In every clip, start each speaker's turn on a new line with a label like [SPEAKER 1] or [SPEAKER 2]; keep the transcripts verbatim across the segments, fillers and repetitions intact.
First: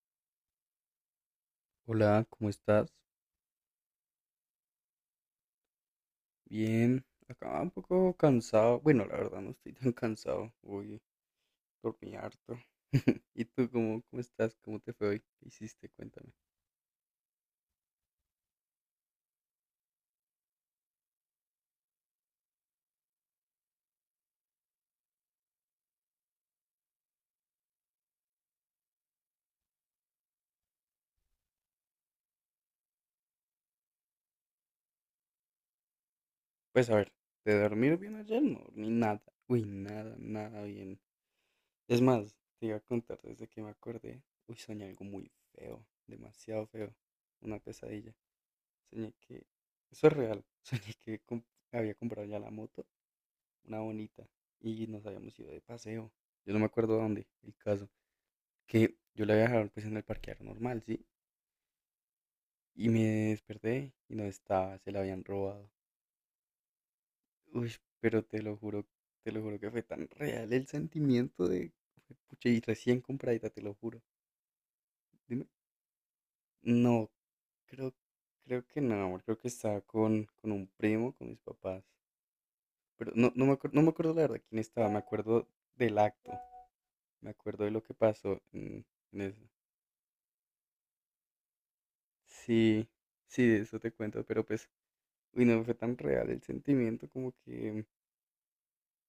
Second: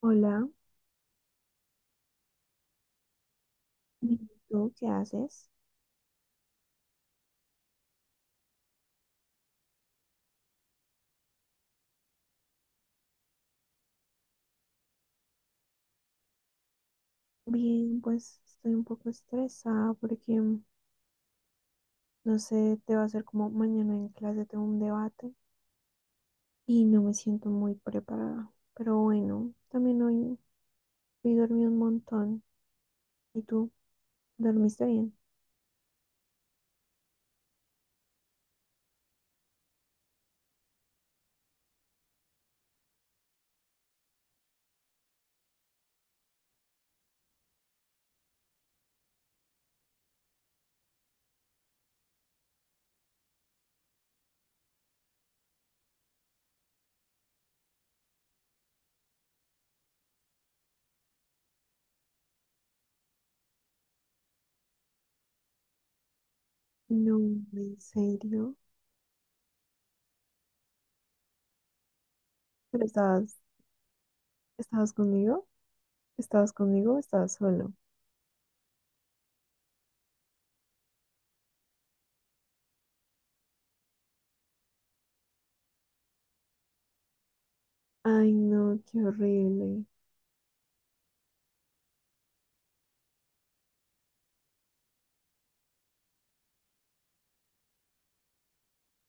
[SPEAKER 1] Hola,
[SPEAKER 2] Hola, ¿cómo estás?
[SPEAKER 1] ¿y tú qué haces?
[SPEAKER 2] Bien, acá un poco cansado. Bueno, la verdad no estoy tan cansado. Hoy dormí harto. ¿Y tú cómo, cómo estás? ¿Cómo te fue hoy? ¿Qué hiciste? Cuéntame.
[SPEAKER 1] Bien, pues estoy un poco estresada porque, mm, no sé, te va a ser como mañana en clase tengo un debate y no me siento muy preparada. Pero bueno, también hoy, hoy dormí un montón. ¿Y tú? ¿Dormiste bien?
[SPEAKER 2] Pues a ver, de dormir bien ayer no dormí nada. Uy, nada, nada bien. Es más, te iba a contar desde que me acordé. Uy, soñé algo muy feo, demasiado feo. Una pesadilla. Soñé que. Eso es real. Soñé que comp- había comprado ya la moto. Una bonita, y nos habíamos ido de paseo. Yo no me acuerdo dónde, el caso. Que yo la había dejado pues en el parqueadero normal, ¿sí? Y me desperté y no estaba, se la habían robado.
[SPEAKER 1] No,
[SPEAKER 2] Uy,
[SPEAKER 1] en
[SPEAKER 2] pero te
[SPEAKER 1] serio.
[SPEAKER 2] lo juro, te lo juro que fue tan real el sentimiento de, pucha, y
[SPEAKER 1] ¿Pero
[SPEAKER 2] recién
[SPEAKER 1] estabas,
[SPEAKER 2] compradita, te lo juro.
[SPEAKER 1] estabas conmigo?
[SPEAKER 2] Dime.
[SPEAKER 1] ¿Estabas conmigo o
[SPEAKER 2] No,
[SPEAKER 1] estabas solo?
[SPEAKER 2] creo, creo que no, amor, creo que estaba con, con un primo, con mis papás. Pero no, no me acuerdo, no me acuerdo la verdad quién estaba, me acuerdo del acto, me acuerdo de lo que
[SPEAKER 1] Ay,
[SPEAKER 2] pasó
[SPEAKER 1] no,
[SPEAKER 2] en,
[SPEAKER 1] qué
[SPEAKER 2] en eso.
[SPEAKER 1] horrible.
[SPEAKER 2] Sí, sí, de eso te cuento, pero pues, uy, no fue tan real el sentimiento, como que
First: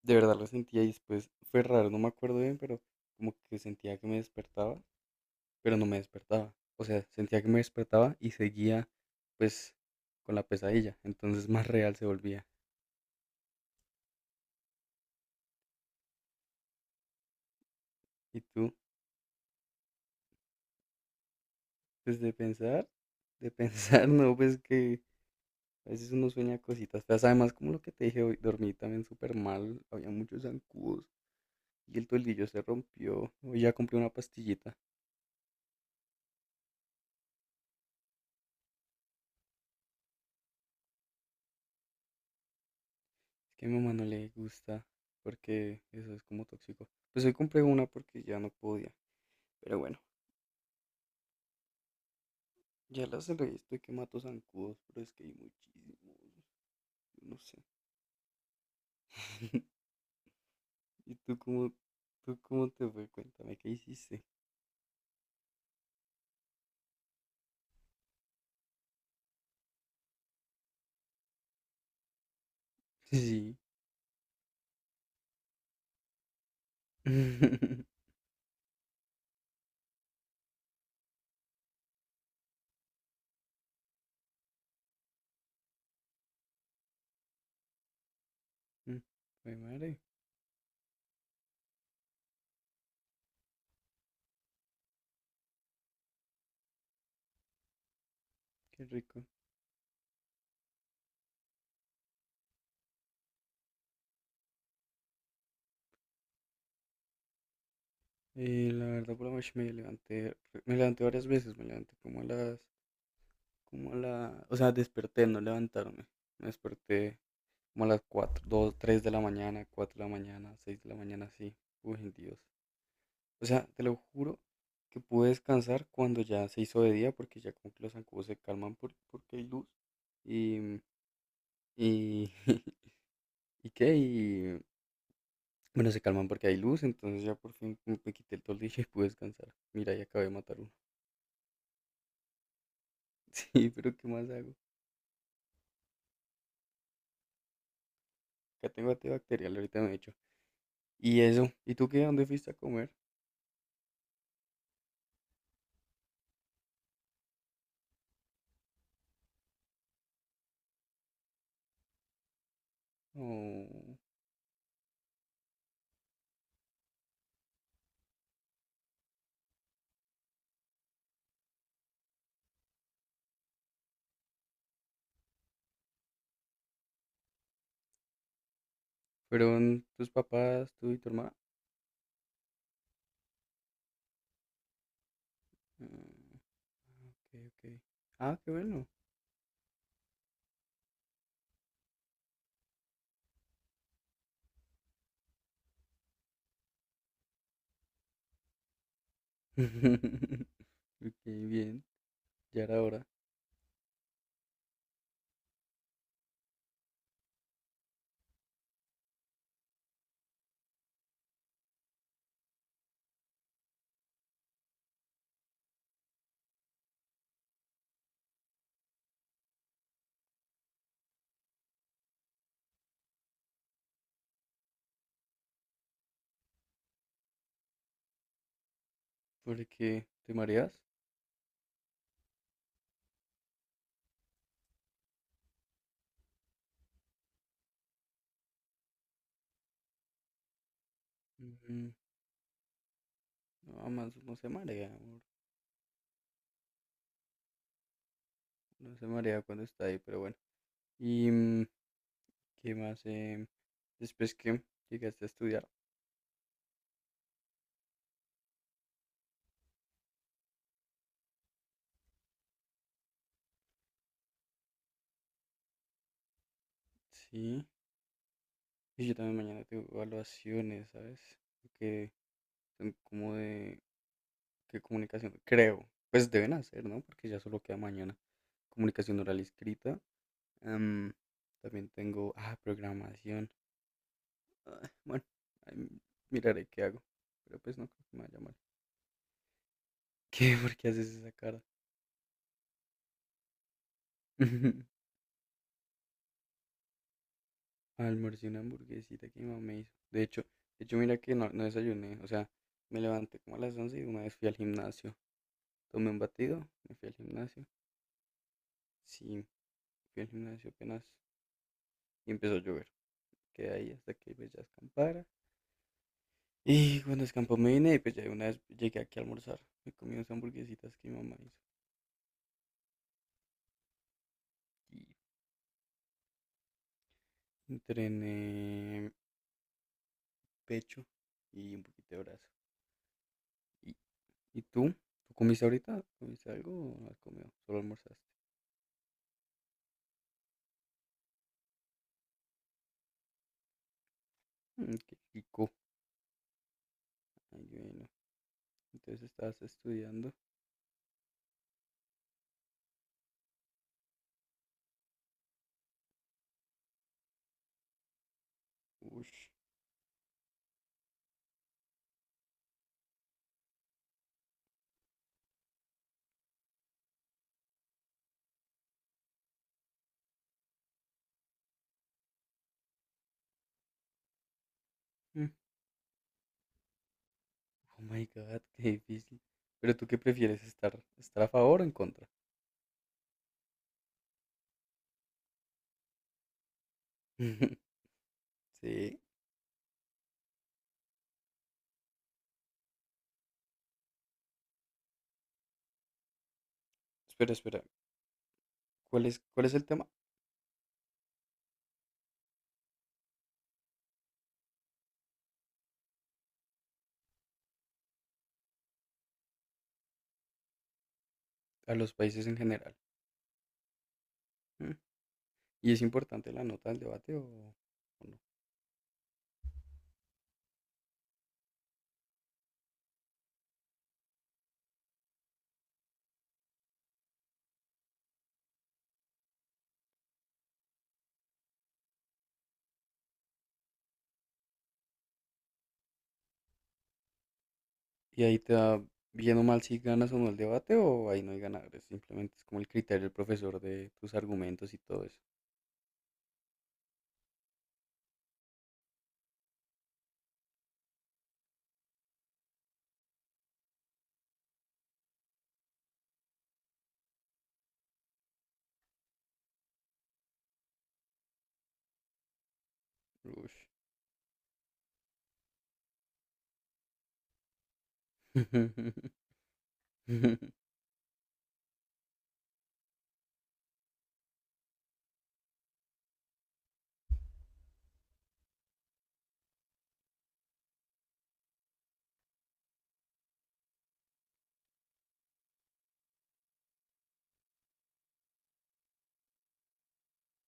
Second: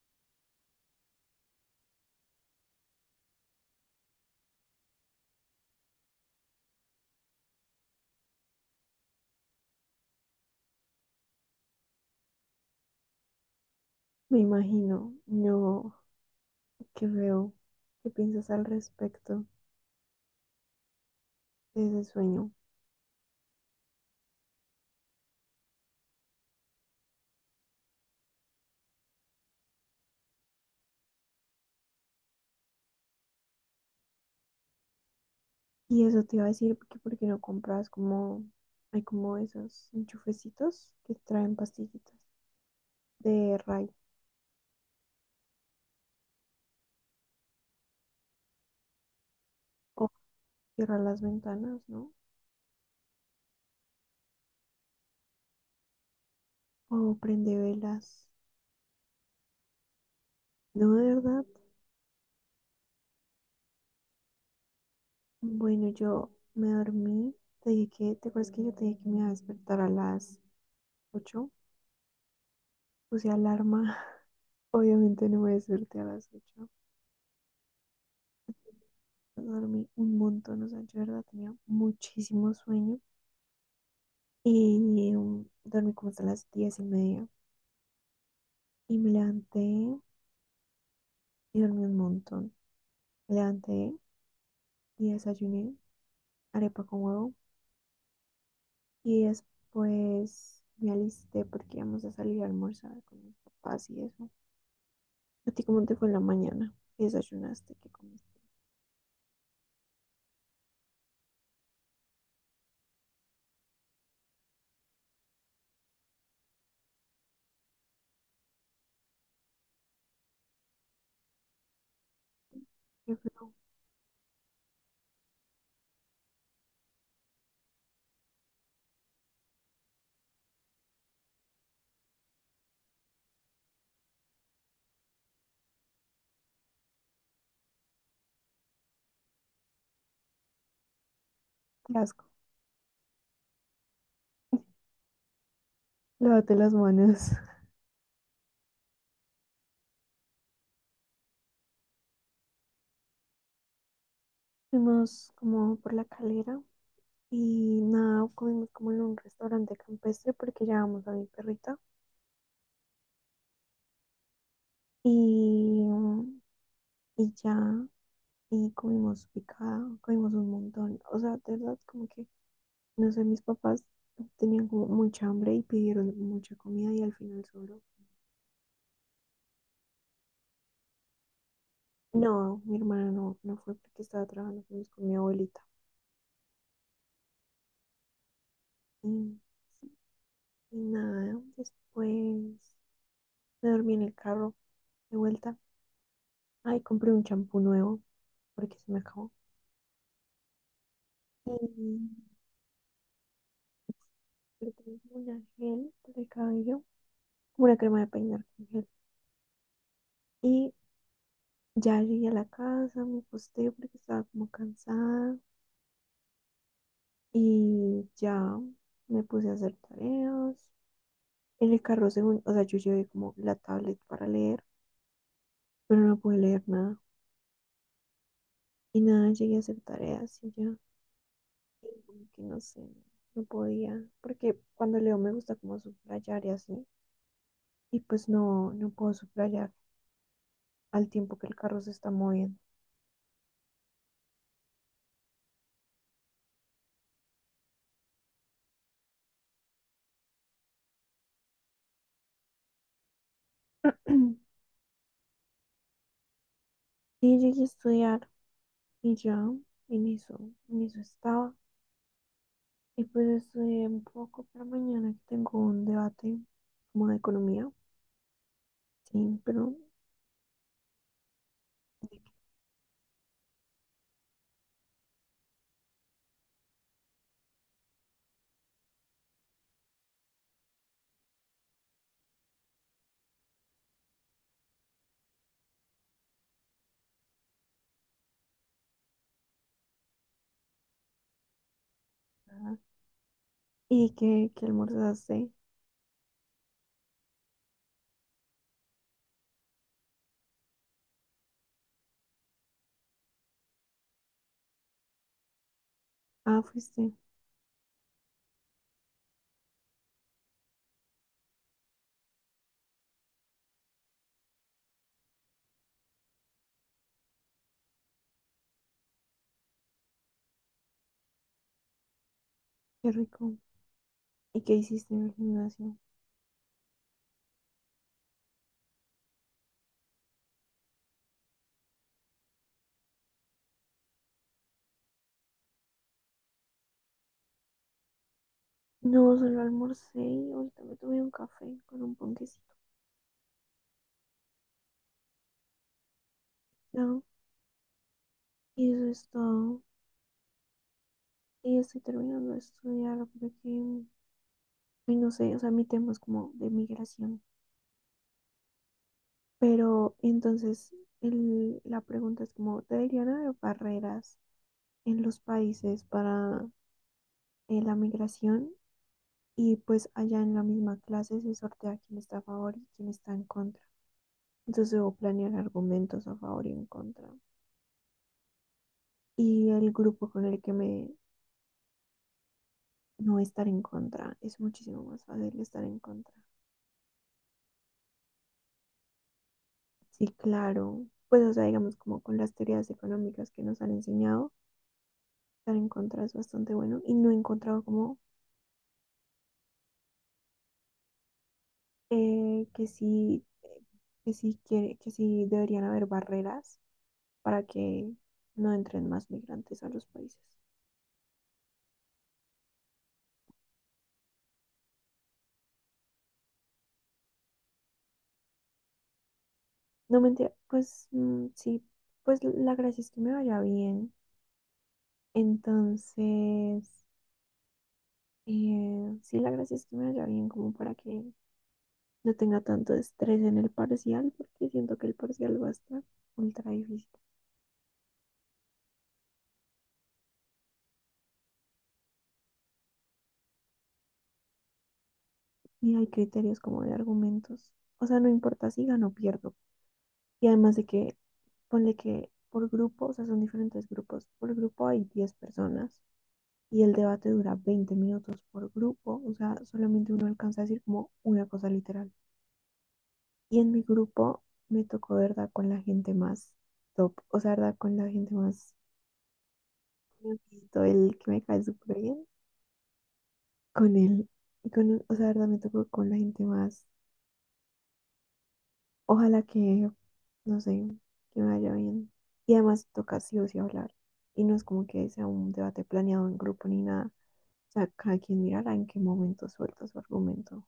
[SPEAKER 2] de verdad lo sentía y después fue raro, no me acuerdo bien, pero como que sentía que me despertaba, pero no me despertaba. O sea, sentía que me despertaba y seguía pues con la pesadilla, entonces más real se volvía.
[SPEAKER 1] Me imagino. No, qué feo. ¿Qué
[SPEAKER 2] ¿Y
[SPEAKER 1] piensas al
[SPEAKER 2] tú?
[SPEAKER 1] respecto de ese
[SPEAKER 2] Pues de
[SPEAKER 1] sueño?
[SPEAKER 2] pensar, de pensar, no, pues que a veces uno sueña cositas feas, además como lo que te dije hoy, dormí también súper mal, había muchos zancudos. Y el toldillo se rompió. Hoy ya compré una pastillita. Es
[SPEAKER 1] Y eso te iba a decir que por qué no compras como, hay como esos enchufecitos que traen pastillitas de
[SPEAKER 2] que a mi
[SPEAKER 1] ray,
[SPEAKER 2] mamá no le gusta porque eso es como tóxico. Pues hoy compré una porque ya no podía. Pero bueno,
[SPEAKER 1] o cierra las ventanas, ¿no?
[SPEAKER 2] ya las del resto y que mato zancudos, pero es que hay muchísimos.
[SPEAKER 1] O
[SPEAKER 2] Yo no
[SPEAKER 1] prende
[SPEAKER 2] sé.
[SPEAKER 1] velas. No, de
[SPEAKER 2] ¿Y tú
[SPEAKER 1] verdad.
[SPEAKER 2] cómo, tú cómo te fue? Cuéntame, ¿qué hiciste?
[SPEAKER 1] Bueno, yo me dormí. Te dije que, ¿te acuerdas que yo te dije que me iba a despertar a las ocho? Puse
[SPEAKER 2] Sí.
[SPEAKER 1] alarma. Obviamente no me desperté a las ocho. Dormí un montón, o sea, yo de verdad tenía muchísimo sueño. Y um, dormí como hasta las diez y media. Y me
[SPEAKER 2] Ay,
[SPEAKER 1] levanté
[SPEAKER 2] madre,
[SPEAKER 1] y dormí un montón. Me levanté y desayuné arepa con huevo.
[SPEAKER 2] qué
[SPEAKER 1] Y
[SPEAKER 2] rico.
[SPEAKER 1] después me alisté porque íbamos a salir a almorzar con mis papás y eso. ¿A ti cómo te fue en la mañana? ¿Qué desayunaste? ¿Qué comiste?
[SPEAKER 2] Eh, la verdad, por la noche me levanté, me levanté varias veces, me levanté como a las, como a la, o sea, desperté, no levantarme. Me desperté como a las cuatro dos tres de la mañana, cuatro de la mañana, seis de la mañana, sí. Uy, Dios.
[SPEAKER 1] ¿Qué fue?
[SPEAKER 2] O sea, te lo juro que pude descansar cuando ya se hizo de día, porque ya como que los zancudos se calman por- porque hay luz. Y, mm, y, ¿y qué? Y, bueno, se calman porque hay luz, entonces ya por fin como me quité el toldillo y pude descansar. Mira, ya acabé de matar uno.
[SPEAKER 1] Qué asco.
[SPEAKER 2] Sí, pero ¿qué más hago?
[SPEAKER 1] Lávate las manos.
[SPEAKER 2] Acá tengo antibacterial, ahorita me he hecho. Y eso, ¿y tú qué? ¿Dónde fuiste a comer?
[SPEAKER 1] Fuimos como por la calera y nada, comimos como en un restaurante campestre porque llevamos a mi perrita.
[SPEAKER 2] ¿O
[SPEAKER 1] Y, y ya. Y comimos picado, comimos un montón. O sea, de verdad, como que, no sé, mis papás tenían como mucha hambre y pidieron mucha comida y al final solo.
[SPEAKER 2] fueron tus papás, tú y tu hermana?
[SPEAKER 1] No, mi hermana no, no fue porque estaba trabajando, fuimos con mi abuelita.
[SPEAKER 2] Mm. Ok, ok. Ah, qué bueno.
[SPEAKER 1] Y, y nada, después me dormí en el carro de vuelta. Ay, compré un champú nuevo porque se me acabó.
[SPEAKER 2] Ok,
[SPEAKER 1] Y
[SPEAKER 2] bien. Ya era hora.
[SPEAKER 1] compré una gel para el cabello, como una crema de peinar con gel. Y ya llegué a la casa, me acosté porque estaba como cansada y ya me puse a hacer tareas. En el carro, según, o sea, yo llevé como la tablet para leer, pero no pude leer nada. Y nada, llegué a hacer
[SPEAKER 2] Porque te
[SPEAKER 1] tareas y ya,
[SPEAKER 2] mareas.
[SPEAKER 1] y como que no sé, no podía, porque cuando leo me gusta como subrayar y así, y pues no, no puedo subrayar al tiempo que el carro
[SPEAKER 2] Mm,
[SPEAKER 1] se está moviendo.
[SPEAKER 2] No, más no se marea, amor. No se marea cuando está ahí, pero bueno. ¿Y mm, qué más? Em, después que llegaste a estudiar.
[SPEAKER 1] Y llegué a estudiar y ya, en eso, en eso estaba. Y pues estudié un poco para mañana que tengo un debate como de
[SPEAKER 2] Sí.
[SPEAKER 1] economía.
[SPEAKER 2] Y yo también
[SPEAKER 1] Sí,
[SPEAKER 2] mañana
[SPEAKER 1] pero
[SPEAKER 2] tengo evaluaciones, ¿sabes?
[SPEAKER 1] ¿de
[SPEAKER 2] Que
[SPEAKER 1] qué
[SPEAKER 2] son como de. ¿Qué comunicación? Creo. Pues deben hacer, ¿no? Porque ya solo queda mañana. Comunicación oral y escrita. Em, También tengo. Ah, programación. Ah, bueno, ahí miraré qué hago. Pero pues no creo que me vaya mal. ¿Qué? ¿Por qué haces esa cara?
[SPEAKER 1] va? ¿Y qué, qué almorzaste?
[SPEAKER 2] Almorcé una hamburguesita que mi mamá me hizo. De hecho, de hecho, mira que no, no desayuné. O sea, me levanté como a las once y de una vez fui al gimnasio. Tomé un
[SPEAKER 1] Ah,
[SPEAKER 2] batido, me fui
[SPEAKER 1] fuiste.
[SPEAKER 2] al gimnasio. Sí, fui al gimnasio apenas y empezó a llover. Quedé ahí hasta que pues, ya escampara. Y cuando escampó me vine y pues ya de una vez llegué aquí a almorzar. Me comí unas hamburguesitas que mi mamá hizo.
[SPEAKER 1] Qué rico. ¿Y qué
[SPEAKER 2] Y
[SPEAKER 1] hiciste en el gimnasio?
[SPEAKER 2] entrené pecho y un poquito de brazo. ¿Y, y tú? ¿Tú comiste ahorita? ¿Comiste algo o no has comido? Solo almorzaste.
[SPEAKER 1] No, solo almorcé y ahorita me tomé un café con un ponquecito.
[SPEAKER 2] Mm, qué rico.
[SPEAKER 1] Ya,
[SPEAKER 2] Ay, bueno.
[SPEAKER 1] y eso es
[SPEAKER 2] Entonces estabas
[SPEAKER 1] todo.
[SPEAKER 2] estudiando.
[SPEAKER 1] Y estoy terminando de estudiar porque, ay, no sé, o sea, mi tema es como de migración.
[SPEAKER 2] Ush.
[SPEAKER 1] Pero entonces el- la pregunta es como, ¿deberían haber barreras en los países para, eh, la migración? Y pues allá en la misma clase se sortea quién está a favor y quién está en contra. Entonces debo
[SPEAKER 2] Mm,
[SPEAKER 1] planear argumentos a favor y en contra.
[SPEAKER 2] Oh my God, qué difícil.
[SPEAKER 1] Y el
[SPEAKER 2] ¿Pero tú qué
[SPEAKER 1] grupo con el
[SPEAKER 2] prefieres?
[SPEAKER 1] que
[SPEAKER 2] ¿Estar,
[SPEAKER 1] me
[SPEAKER 2] estar a favor o en contra?
[SPEAKER 1] No, estar en contra es muchísimo más fácil, estar en contra.
[SPEAKER 2] Sí.
[SPEAKER 1] Sí, claro. Pues o sea, digamos como con las teorías económicas que nos han enseñado, estar en contra es bastante bueno y no he
[SPEAKER 2] Espera,
[SPEAKER 1] encontrado
[SPEAKER 2] espera.
[SPEAKER 1] como
[SPEAKER 2] ¿Cuál es, cuál es el tema?
[SPEAKER 1] eh, que sí que sí quiere, que sí deberían haber barreras para que no entren más migrantes a los países.
[SPEAKER 2] A los países en general. Mm, ¿Y es importante la nota del debate o, o no?
[SPEAKER 1] No mentira, pues mm, sí, pues la gracia es que me vaya bien. Entonces, eh, sí, la gracia es que me vaya bien como para que no tenga tanto estrés en el parcial, porque siento que el parcial va a estar ultra difícil.
[SPEAKER 2] Y ahí te da bien o mal si ganas o no el debate o ahí no hay ganadores. Simplemente es como el criterio del profesor de tus argumentos y todo eso.
[SPEAKER 1] Y hay criterios como de argumentos. O sea, no importa si gano o pierdo. Y además de que, ponle que por grupo, o sea, son diferentes grupos. Por grupo hay diez personas y el debate dura veinte minutos por grupo, o sea, solamente uno alcanza a decir como una cosa literal. Y en mi
[SPEAKER 2] Ush.
[SPEAKER 1] grupo me tocó, ¿verdad?, con la gente más top, o sea, ¿verdad?, con la gente más, todo el que me cae súper bien, con él, y con él, o sea, ¿verdad?, me tocó con la gente más, ojalá que, no sé, que me vaya bien. Y además toca sí o sí hablar, y no es como que sea un debate planeado en grupo ni nada, o sea, cada quien mirará en qué momento suelta su argumento.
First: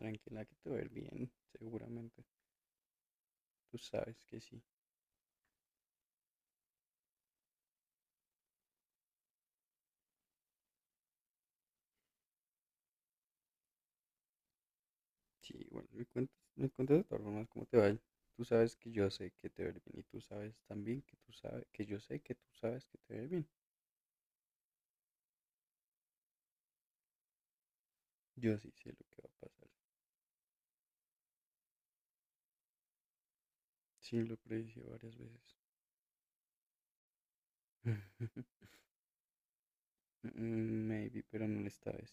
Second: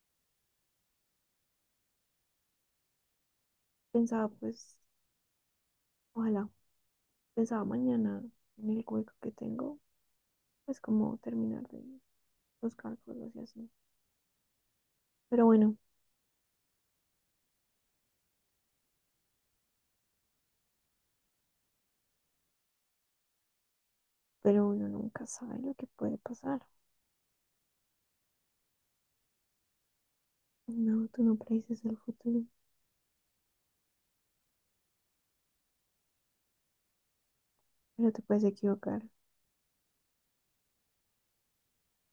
[SPEAKER 2] Tranquila que te va a ir bien, seguramente. Tú sabes
[SPEAKER 1] Pensaba,
[SPEAKER 2] que sí.
[SPEAKER 1] pues, ojalá, pensaba mañana en el hueco que tengo, pues como terminar de buscar cosas y así. Pero
[SPEAKER 2] Sí,
[SPEAKER 1] bueno,
[SPEAKER 2] bueno, me cuentas, me cuentas de todas formas cómo te va. Tú sabes que yo sé que te va a ir bien y tú sabes también que tú sabes que yo sé que tú sabes que te va a ir bien.
[SPEAKER 1] pero uno nunca sabe lo que puede pasar.
[SPEAKER 2] Yo sí sé lo que va a pasar.
[SPEAKER 1] No, tú no predices el futuro,
[SPEAKER 2] Sí, lo predije varias veces.
[SPEAKER 1] pero te puedes equivocar.
[SPEAKER 2] Mm, Maybe, pero no esta vez.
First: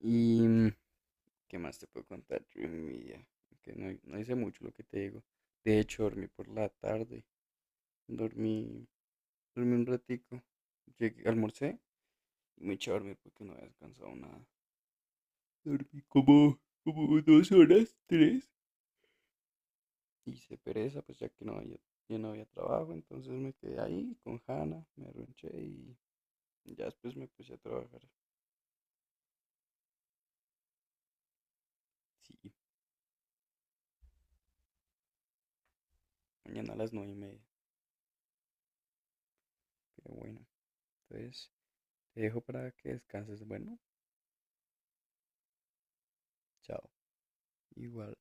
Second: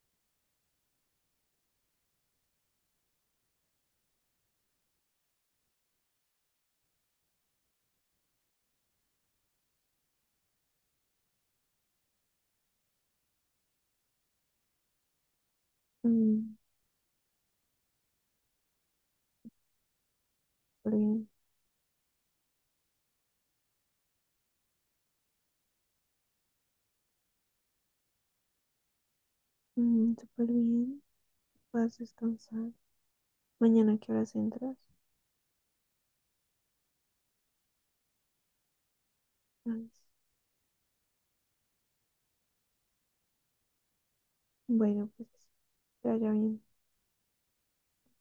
[SPEAKER 2] Y mm, ¿qué más te puedo contar? Dreamy, ya, que no, no hice mucho lo que te digo. De hecho, dormí por la tarde. Dormí, dormí un ratico. Llegué, almorcé y me eché a dormir porque no había descansado nada. Dormí
[SPEAKER 1] Mm,
[SPEAKER 2] como, como dos horas, tres. Hice
[SPEAKER 1] súper
[SPEAKER 2] pereza, pues
[SPEAKER 1] bien.
[SPEAKER 2] ya que no había, ya no había trabajo. Entonces me quedé ahí con Hanna, me arronché y ya después me puse a trabajar.
[SPEAKER 1] Mm, súper bien. Puedes
[SPEAKER 2] Sí,
[SPEAKER 1] descansar. Mañana, ¿a qué horas entras?
[SPEAKER 2] mañana a las nueve y media.
[SPEAKER 1] Nice.
[SPEAKER 2] Qué bueno. Entonces, te dejo para que descanses. Bueno,
[SPEAKER 1] Bueno, pues que vaya bien.
[SPEAKER 2] chao. Igual.